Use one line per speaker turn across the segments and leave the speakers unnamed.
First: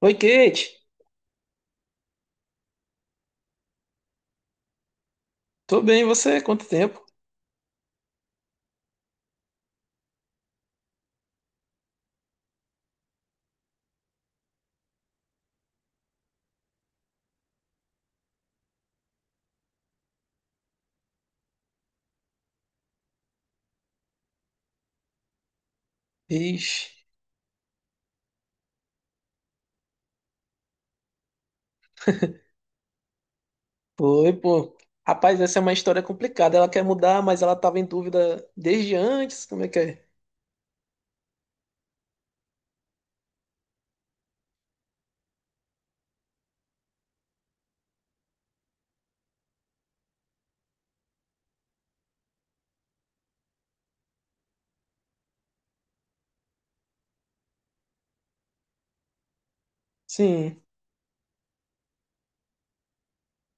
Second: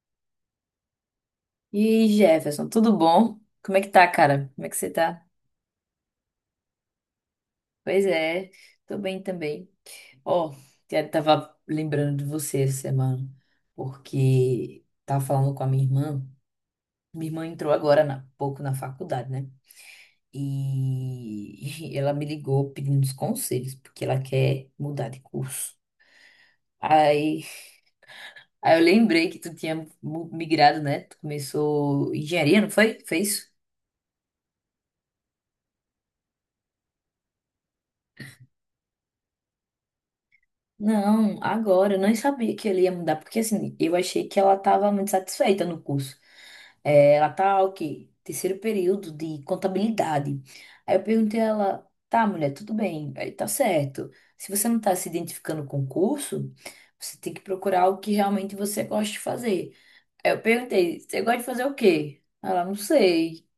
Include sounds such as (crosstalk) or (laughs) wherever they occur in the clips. Oi, Kate.
E aí, Jefferson, tudo bom? Como é que tá, cara? Como é que você tá?
Tô bem, e você? Quanto tempo?
Pois é, tô bem também. Ó, eu tava lembrando de você essa semana, porque tava falando com a minha irmã. Minha irmã entrou há pouco na faculdade, né? E (laughs) ela me ligou pedindo uns conselhos, porque ela quer mudar de curso.
Ixi,
Aí, aí eu lembrei que tu tinha migrado, né? Tu começou engenharia, não foi? Foi isso?
foi, pô. Rapaz, essa é uma história complicada. Ela quer mudar, mas ela tava em dúvida desde antes. Como é que é?
Não, agora, eu não sabia que ele ia mudar, porque assim, eu achei que ela estava muito satisfeita no curso. É, ela tá, o quê? Terceiro período de contabilidade. Aí eu perguntei a ela, tá, mulher, tudo bem, aí tá certo. Se você não tá se identificando com o curso, você tem que procurar o que realmente você gosta de fazer. Aí eu
Sim.
perguntei, você gosta de fazer o quê? Ela, não sei.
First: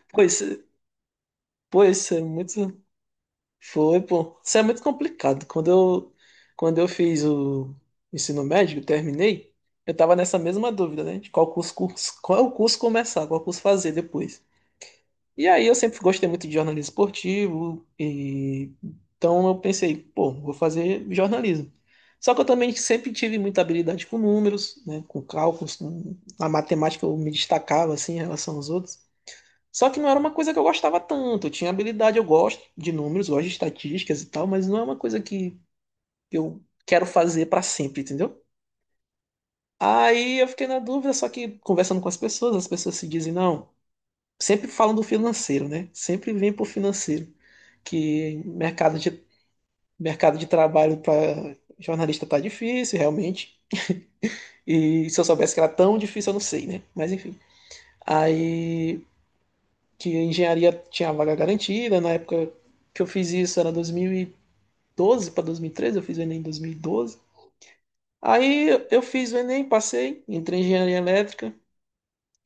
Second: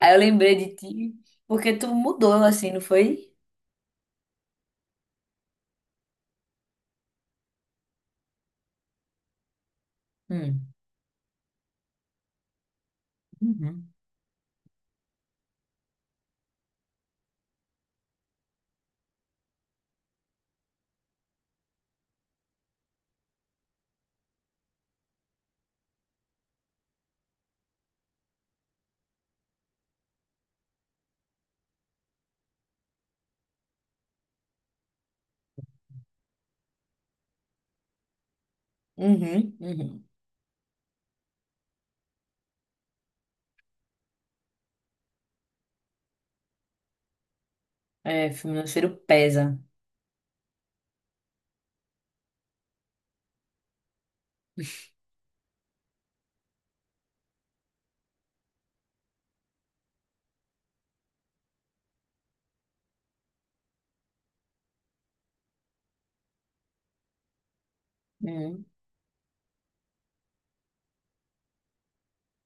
Aí eu
Pois,
lembrei de ti, porque tu
pois, é
mudou
muito.
assim, não foi?
Foi, pô. Isso é muito complicado. Quando eu fiz o ensino médio, eu terminei, eu tava nessa mesma
Hum.
dúvida, né? De qual curso, curso, qual curso começar, qual curso fazer
Uhum.
depois. E aí eu sempre gostei muito de jornalismo esportivo, e então eu pensei, pô, vou fazer jornalismo. Só que eu também sempre tive muita habilidade com números, né, com cálculos, com a matemática, eu me destacava assim em relação aos outros. Só que não era uma coisa que eu gostava tanto. Eu tinha habilidade, eu gosto de números, gosto de estatísticas e tal, mas não é uma coisa que eu quero fazer para sempre, entendeu?
Uhum.
Aí eu fiquei na dúvida, só que conversando com as pessoas se dizem, não, sempre falam do financeiro, né? Sempre vem pro financeiro.
É,
que
financeiro
mercado de,
pesa.
mercado de trabalho para jornalista tá difícil, realmente. E se eu soubesse que era tão difícil, eu não sei, né? Mas enfim. Aí que a engenharia tinha a vaga garantida, na época que eu fiz isso era 2012 para 2013, eu fiz o Enem em 2012.
Uhum.
Aí eu fiz o Enem, passei, entrei em engenharia elétrica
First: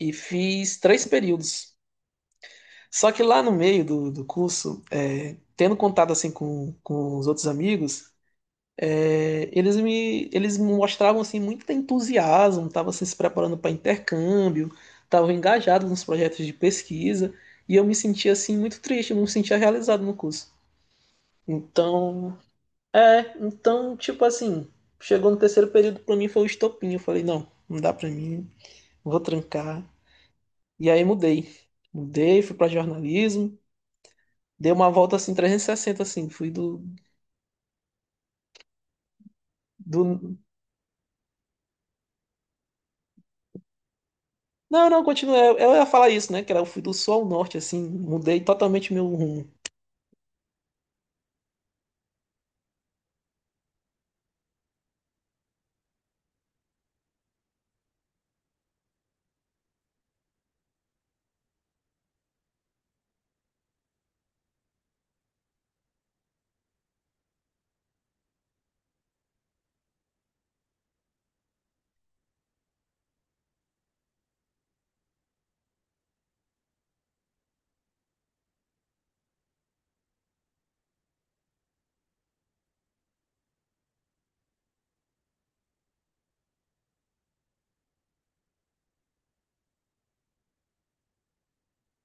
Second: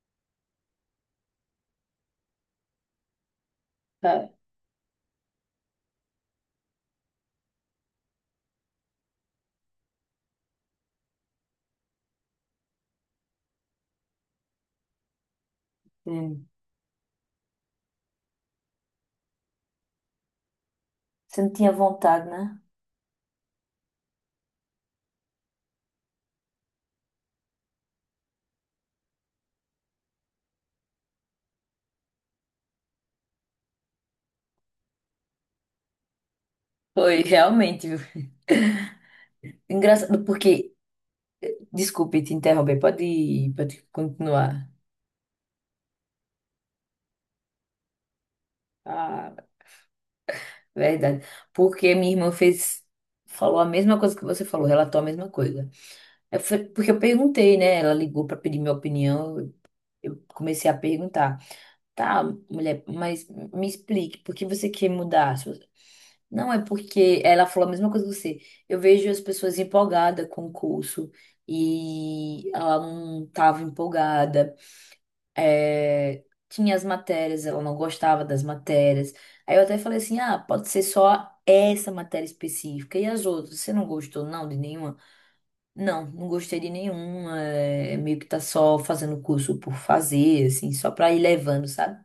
e fiz 3 períodos. Só que lá no meio do
É.
curso, é, tendo contato assim com os outros amigos, é, eles mostravam assim muito entusiasmo, estavam se preparando para intercâmbio, estavam engajados nos projetos
Hum.
de pesquisa e eu me sentia assim muito triste, eu não me sentia realizado no curso.
Você não tinha vontade,
Então,
né?
é, então tipo assim, chegou no terceiro período, para mim foi o estopim, eu falei não, não dá para mim, vou trancar. E aí mudei, mudei, fui para jornalismo, dei uma volta assim 360 assim, fui do,
Foi, realmente, viu? (laughs) Engraçado,
do.
porque. Desculpe te interromper, pode continuar.
Não, não, continua. Eu ia falar isso, né? Que era eu fui do sul ao norte, assim, mudei totalmente meu
Ah,
rumo.
verdade. Porque minha irmã fez. Falou a mesma coisa que você falou, relatou a mesma coisa. Porque eu perguntei, né? Ela ligou para pedir minha opinião. Eu comecei a perguntar. Tá, mulher, mas me explique, por que você quer mudar? Não é porque ela falou a mesma coisa que você. Eu vejo as pessoas empolgadas com o curso e ela não estava empolgada. É, tinha as matérias, ela não gostava das matérias. Aí eu até falei assim: ah, pode ser só essa matéria específica e as outras. Você não gostou, não, de nenhuma? Não, não gostei de nenhuma. Meio que tá só fazendo curso por fazer, assim, só pra ir levando, sabe?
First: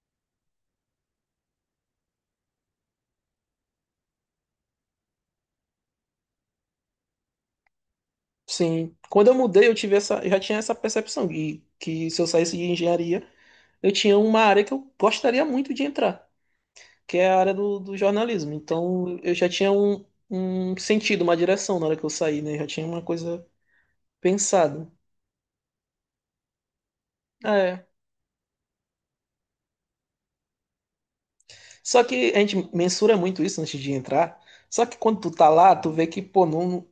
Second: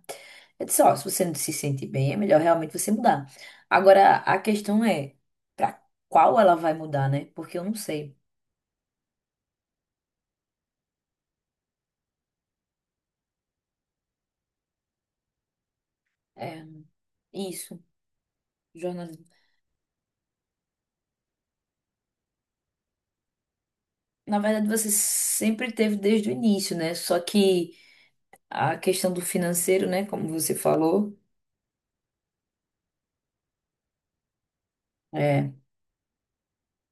Eu disse, ó, se você não se sente bem, é melhor realmente você mudar. Agora, a questão é pra qual ela vai mudar, né? Porque eu não sei.
Sim. Quando eu mudei, eu tive essa, eu já tinha essa percepção de que se eu saísse de engenharia, eu tinha uma área que eu gostaria muito de entrar,
É,
que é a área do,
isso,
do jornalismo. Então,
jornalismo.
eu já tinha um, um sentido, uma direção na hora que eu saí, né? Eu já tinha uma coisa
Na verdade, você
pensada.
sempre teve desde o início, né? Só que
É.
a questão do financeiro, né? Como você falou,
Só que a gente mensura muito isso antes de entrar. Só que quando tu tá
é,
lá, tu vê que, pô, não.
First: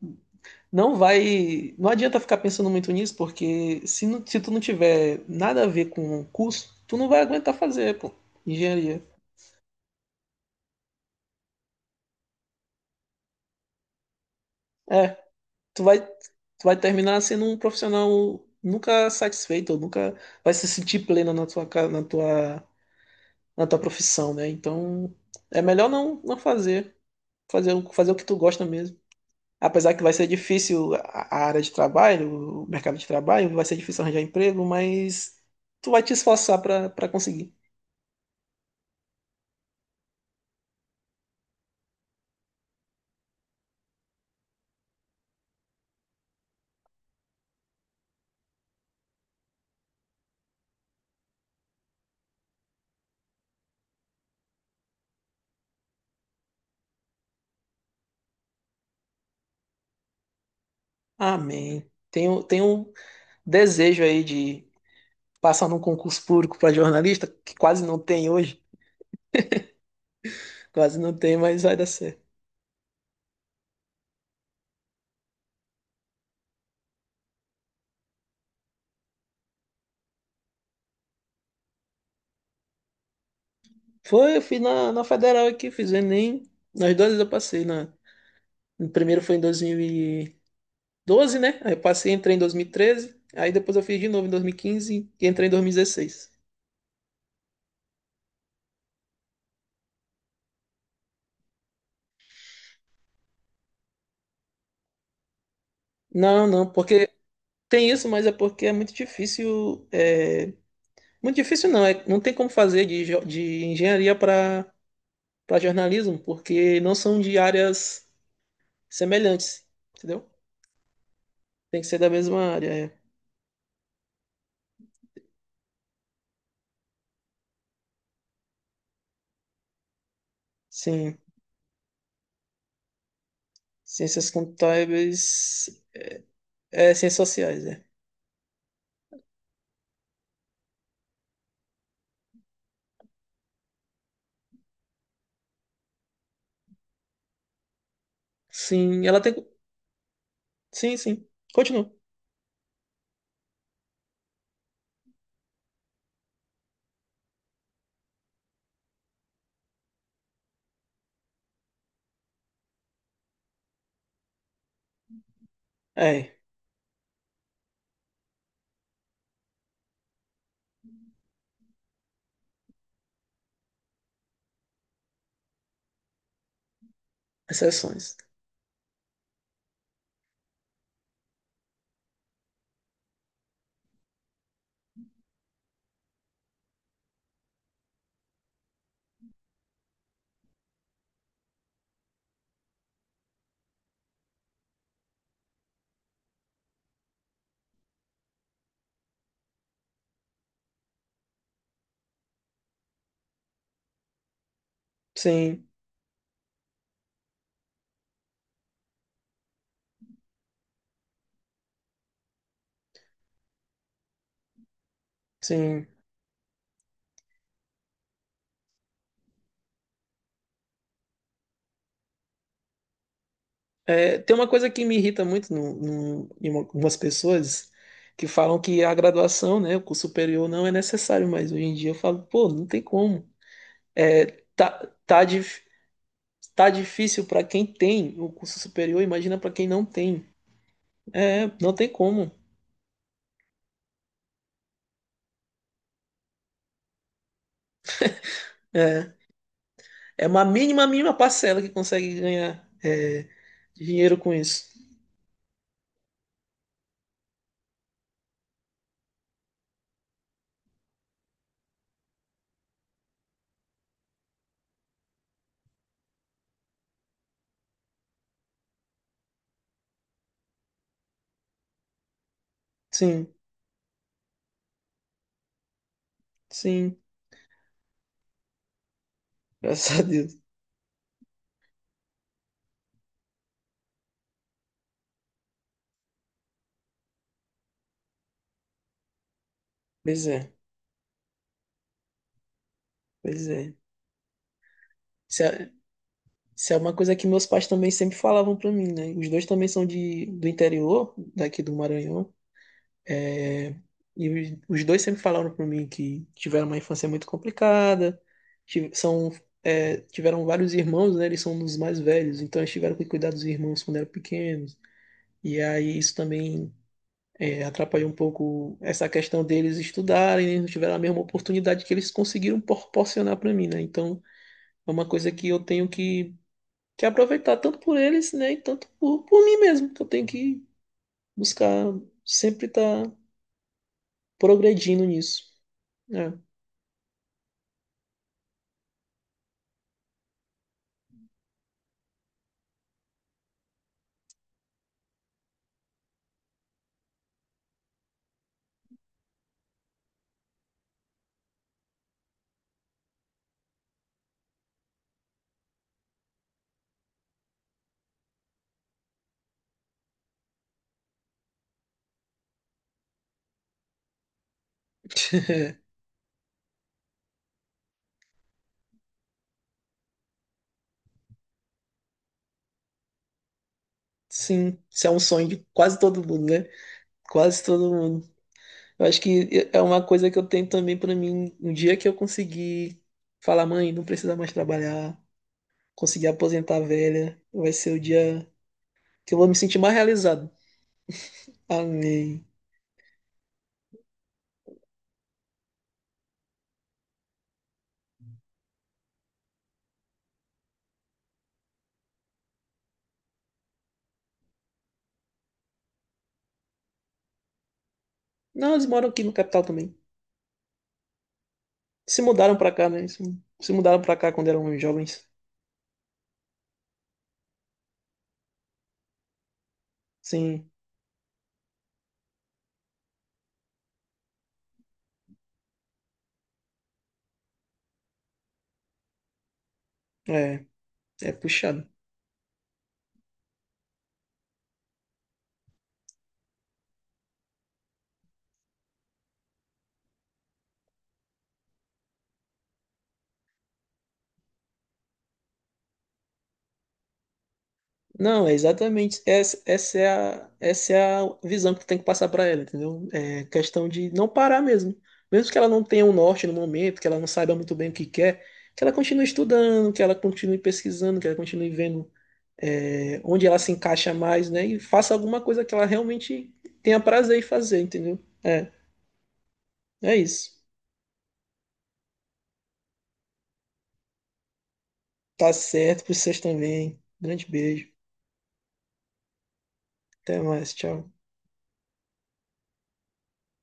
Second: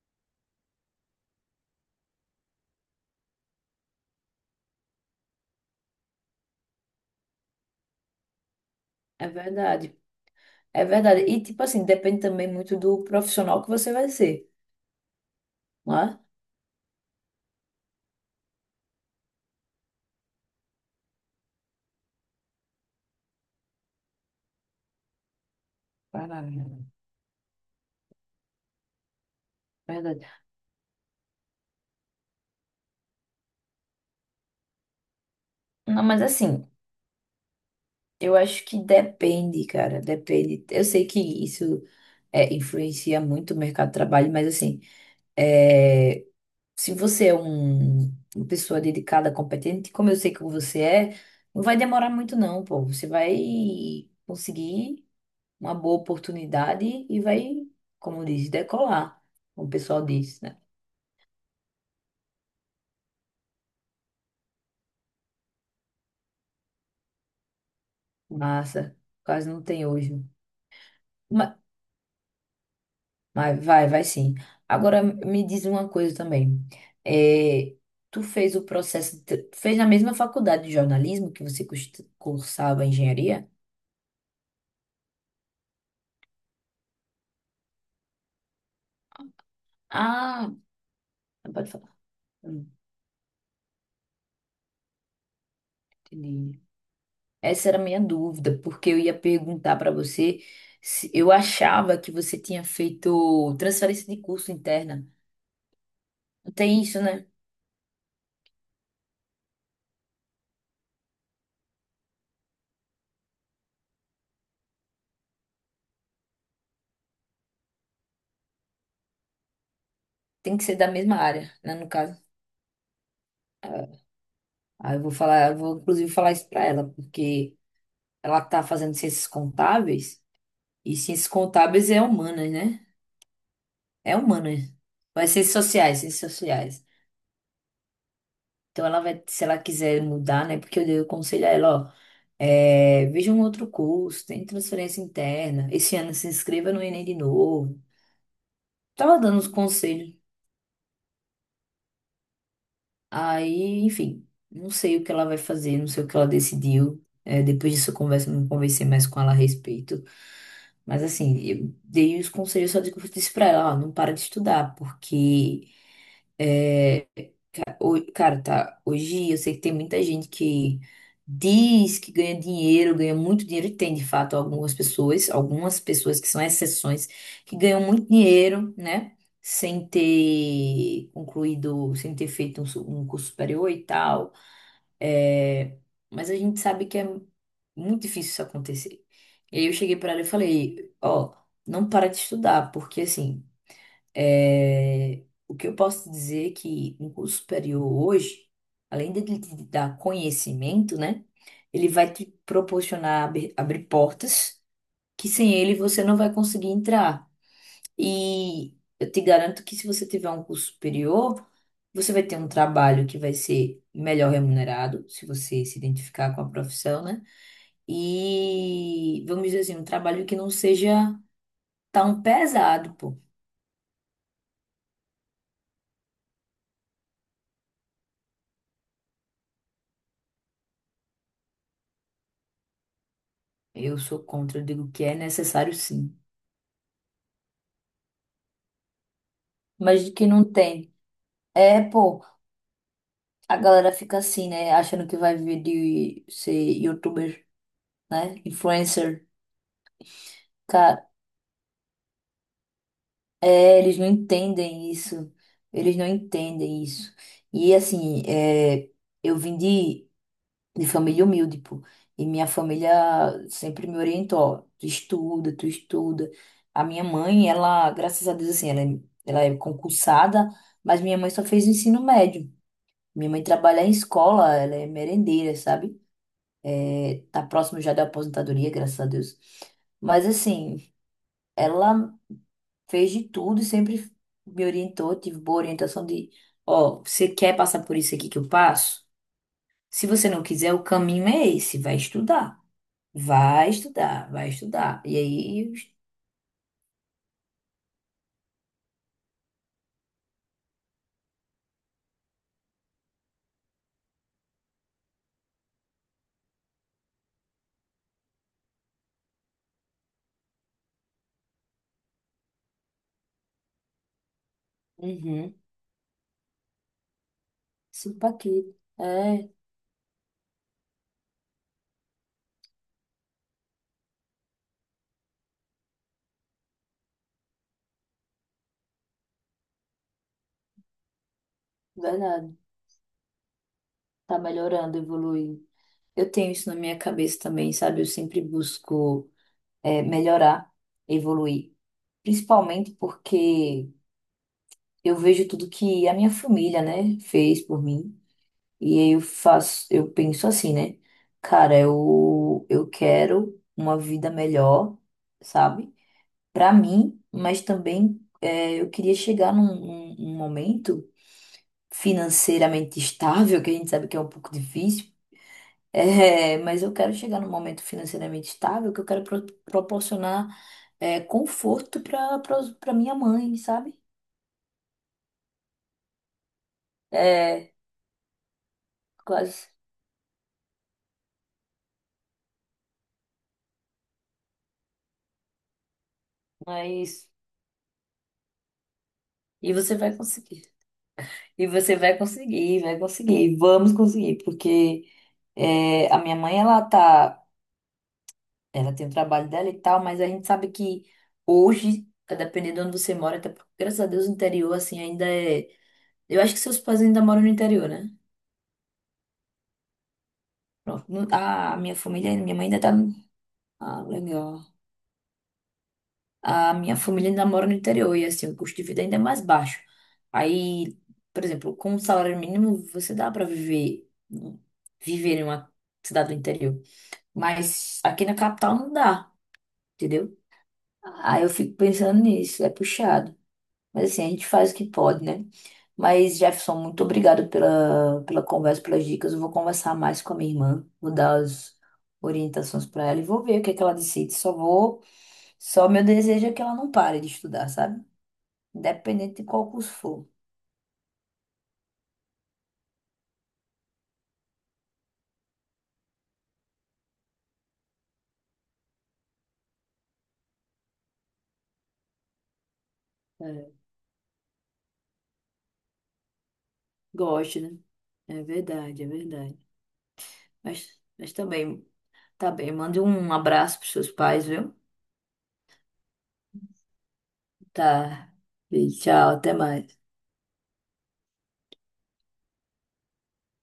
Não vai. Não adianta ficar pensando muito nisso, porque se, não- se tu não tiver nada a ver com o curso, tu não vai aguentar fazer, pô, engenharia.
é verdade. É verdade. E, tipo assim, depende também muito do profissional que você vai ser.
É, tu
Né?
vai terminar sendo um profissional nunca satisfeito, ou nunca vai se sentir pleno na tua, ca- na tua profissão, né? Então, é melhor não, não
Caralho,
fazer, fazer, o- fazer o que tu gosta mesmo. Apesar que vai ser
verdade.
difícil a área de trabalho, o mercado de trabalho, vai ser difícil arranjar emprego, mas tu vai
Não,
te
mas
esforçar
assim,
para conseguir.
eu acho que depende, cara, depende. Eu sei que isso influencia muito o mercado de trabalho, mas assim, é, se você é uma pessoa dedicada, competente, como eu sei que você é, não vai demorar muito não, pô. Você vai conseguir uma boa oportunidade e vai, como diz, decolar, como o pessoal diz, né?
Amém. Tenho, tenho um desejo aí de passar num concurso público para jornalista, que quase não tem hoje,
Massa, quase não tem hoje.
quase não tem,
Ma-
mas vai dar certo.
Vai, vai, vai sim. Agora me diz uma coisa também. É, tu fez o processo, tu fez na mesma faculdade de jornalismo que você cursava engenharia?
Foi, eu fiz na, na Federal aqui, fiz o Enem, nas duas vezes eu passei, na, no primeiro foi em dois mil e
Ah,
doze, né?
pode
Aí eu
falar.
passei, entrei em dois mil e
Hum,
treze. Aí depois eu fiz de novo em 2015 e entrei em 2016.
Entendi. Essa era a minha dúvida, porque eu ia perguntar para você se eu achava que você tinha feito transferência de curso interna.
Não,
Não
não,
tem isso,
porque
né?
tem isso, mas é porque é, muito difícil não, é, não tem como fazer de, jo- de engenharia para jornalismo, porque não são de áreas semelhantes, entendeu?
Tem que ser da mesma área, né,
Tem que
no
ser da
caso.
mesma área, é.
Ah, eu vou falar, eu vou inclusive falar isso para ela, porque ela tá fazendo ciências contábeis. E
Sim.
ciências contábeis é humanas, né? É
Ciências
humanas. Vai ser
contábeis,
sociais, ciências sociais.
é, ciências sociais, é.
Então ela vai, se ela quiser mudar, né? Porque eu dei o conselho a ela, ó, veja um outro curso, tem transferência interna. Esse ano se inscreva no Enem de novo.
Sim,
Tava
ela tem.
dando uns conselhos.
Sim, sim. Continua.
Aí, enfim, não sei o que ela vai fazer, não sei o que ela decidiu. É, depois disso eu converso, não conversei mais com ela a respeito. Mas assim, eu dei os conselhos só de que eu disse pra ela, ó, não para de estudar, porque
É,
Cara, tá. Hoje eu sei que tem muita gente que diz que ganha dinheiro, ganha muito dinheiro, e tem de fato algumas pessoas que são exceções, que ganham muito
exceções.
dinheiro, né? Sem ter concluído, sem ter feito um curso superior e tal. É, mas a gente sabe que é muito difícil isso acontecer. E aí eu cheguei pra ela e falei: ó, não para de estudar, porque assim. É, o que eu posso dizer é que um curso superior hoje, além de ele te dar conhecimento, né, ele vai te proporcionar abrir portas que sem
Sim,
ele você não vai conseguir entrar. E eu te garanto que se você tiver um curso superior, você vai ter um trabalho que vai ser melhor remunerado, se você se
sim.
identificar com a profissão, né? E vamos dizer assim, um trabalho que não seja tão pesado, pô.
É, tem uma coisa que me irrita muito no, no, em uma- algumas pessoas que falam que a graduação, né, o curso superior não é necessário, mas hoje em dia eu falo, pô, não tem como.
Eu sou
É,
contra, eu
tá,
digo que é
tá, de.
necessário sim.
Tá difícil para quem tem o curso superior, imagina para quem não
Mas de
tem.
que não tem.
É, não
É,
tem
pô,
como.
a galera fica assim, né? Achando que vai viver de ser youtuber, né?
É,
Influencer.
é uma mínima,
Cara,
mínima parcela que consegue ganhar é,
é, eles não
dinheiro com isso.
entendem isso. Eles não entendem isso. E assim, é, eu vim de, de família humilde, pô. E minha família sempre me orientou. Ó, tu estuda, tu estuda. A minha mãe, ela, graças a Deus, assim, ela é concursada, mas minha mãe só fez o ensino médio. Minha
Sim,
mãe trabalha em escola, ela é merendeira, sabe?
sim,
Tá próximo já da aposentadoria, graças a Deus.
graças a
Mas
Deus.
assim, ela fez de tudo e sempre me orientou, tive boa orientação de, ó, você quer passar por isso aqui que eu passo? Se
Pois
você não
é,
quiser, o caminho é esse, vai estudar.
pois
Vai
é.
estudar, vai estudar. E
Isso
aí,
é, isso é uma coisa que meus pais também sempre falavam para mim, né? Os dois também são de, do interior, daqui do Maranhão. E os dois sempre falaram para mim que tiveram uma infância muito complicada, tive- são, é, tiveram vários irmãos, né? Eles são um dos mais velhos, então eles tiveram que cuidar dos irmãos quando eram pequenos.
uhum,
E aí isso também é, atrapalhou um
supa aqui.
pouco essa questão
É,
deles estudarem, eles não tiveram a mesma oportunidade que eles conseguiram proporcionar para mim, né? Então é uma coisa que eu tenho que aproveitar tanto por eles, né? E tanto por mim mesmo, que eu tenho que buscar
verdade.
sempre estar
Tá melhorando,
progredindo nisso.
evoluindo. Eu
Né?
tenho isso na minha cabeça também, sabe? Eu sempre busco melhorar, evoluir. Principalmente porque eu vejo tudo que a minha família, né, fez por mim. E aí eu faço, eu penso assim, né? Cara, eu quero uma vida melhor, sabe? Pra mim, mas também é, eu queria chegar num momento financeiramente estável, que a gente sabe que é um pouco difícil.
(laughs)
É, mas eu quero chegar num momento financeiramente estável que eu quero proporcionar é, conforto pra minha mãe, sabe?
Sim, isso é um sonho de quase todo mundo, né? Quase
É,
todo mundo. Eu acho que
quase.
é uma coisa que eu tenho também pra mim. Um dia que eu conseguir falar, mãe, não precisa mais trabalhar, conseguir aposentar a
Mas.
velha, vai ser o dia que eu vou me
E
sentir mais
você vai
realizado.
conseguir. E você vai
Amém.
conseguir, vai conseguir. Vamos conseguir, porque é, a minha mãe, ela tá, ela tem o trabalho dela e tal, mas a gente sabe que hoje, dependendo de onde você mora, até porque, graças a Deus, o interior, assim, ainda é. Eu acho que seus pais ainda moram no interior, né?
Não, eles moram aqui no capital também.
Pronto. A minha
Se
família, minha
mudaram
mãe
pra
ainda
cá,
tá.
né? Se mudaram
Ah,
pra cá quando
legal.
eram jovens.
A minha família ainda mora no interior e assim, o custo de vida ainda é mais baixo.
Sim,
Aí, por exemplo, com um salário mínimo, você dá para viver em uma cidade do interior, mas aqui na capital não dá, entendeu?
é, é
Aí eu fico
puxado.
pensando nisso, é puxado. Mas assim, a gente faz o que pode, né? Mas, Jefferson, muito obrigado pela conversa, pelas dicas. Eu vou conversar mais com a minha irmã, vou dar as orientações para ela e vou ver o que é que ela decide. Só meu desejo é que ela não pare de estudar, sabe?
Não, é exatamente.
Independente de
Essa,
qual curso for.
essa é a visão que tu tem que passar para ela, entendeu? É questão de não parar mesmo. Mesmo que ela não tenha um norte no momento, que ela não saiba muito bem o que quer, que ela continue estudando, que ela continue pesquisando, que ela continue vendo, é, onde ela se
É,
encaixa mais, né? E faça alguma coisa que ela realmente tenha prazer em
gosto, né?
fazer, entendeu?
É
É,
verdade, é verdade.
é isso.
Mas também, tá bem. Mande um abraço pros seus pais, viu?
Tá certo para vocês também. Grande beijo.
Tá. E tchau, até mais.
Até mais. Tchau.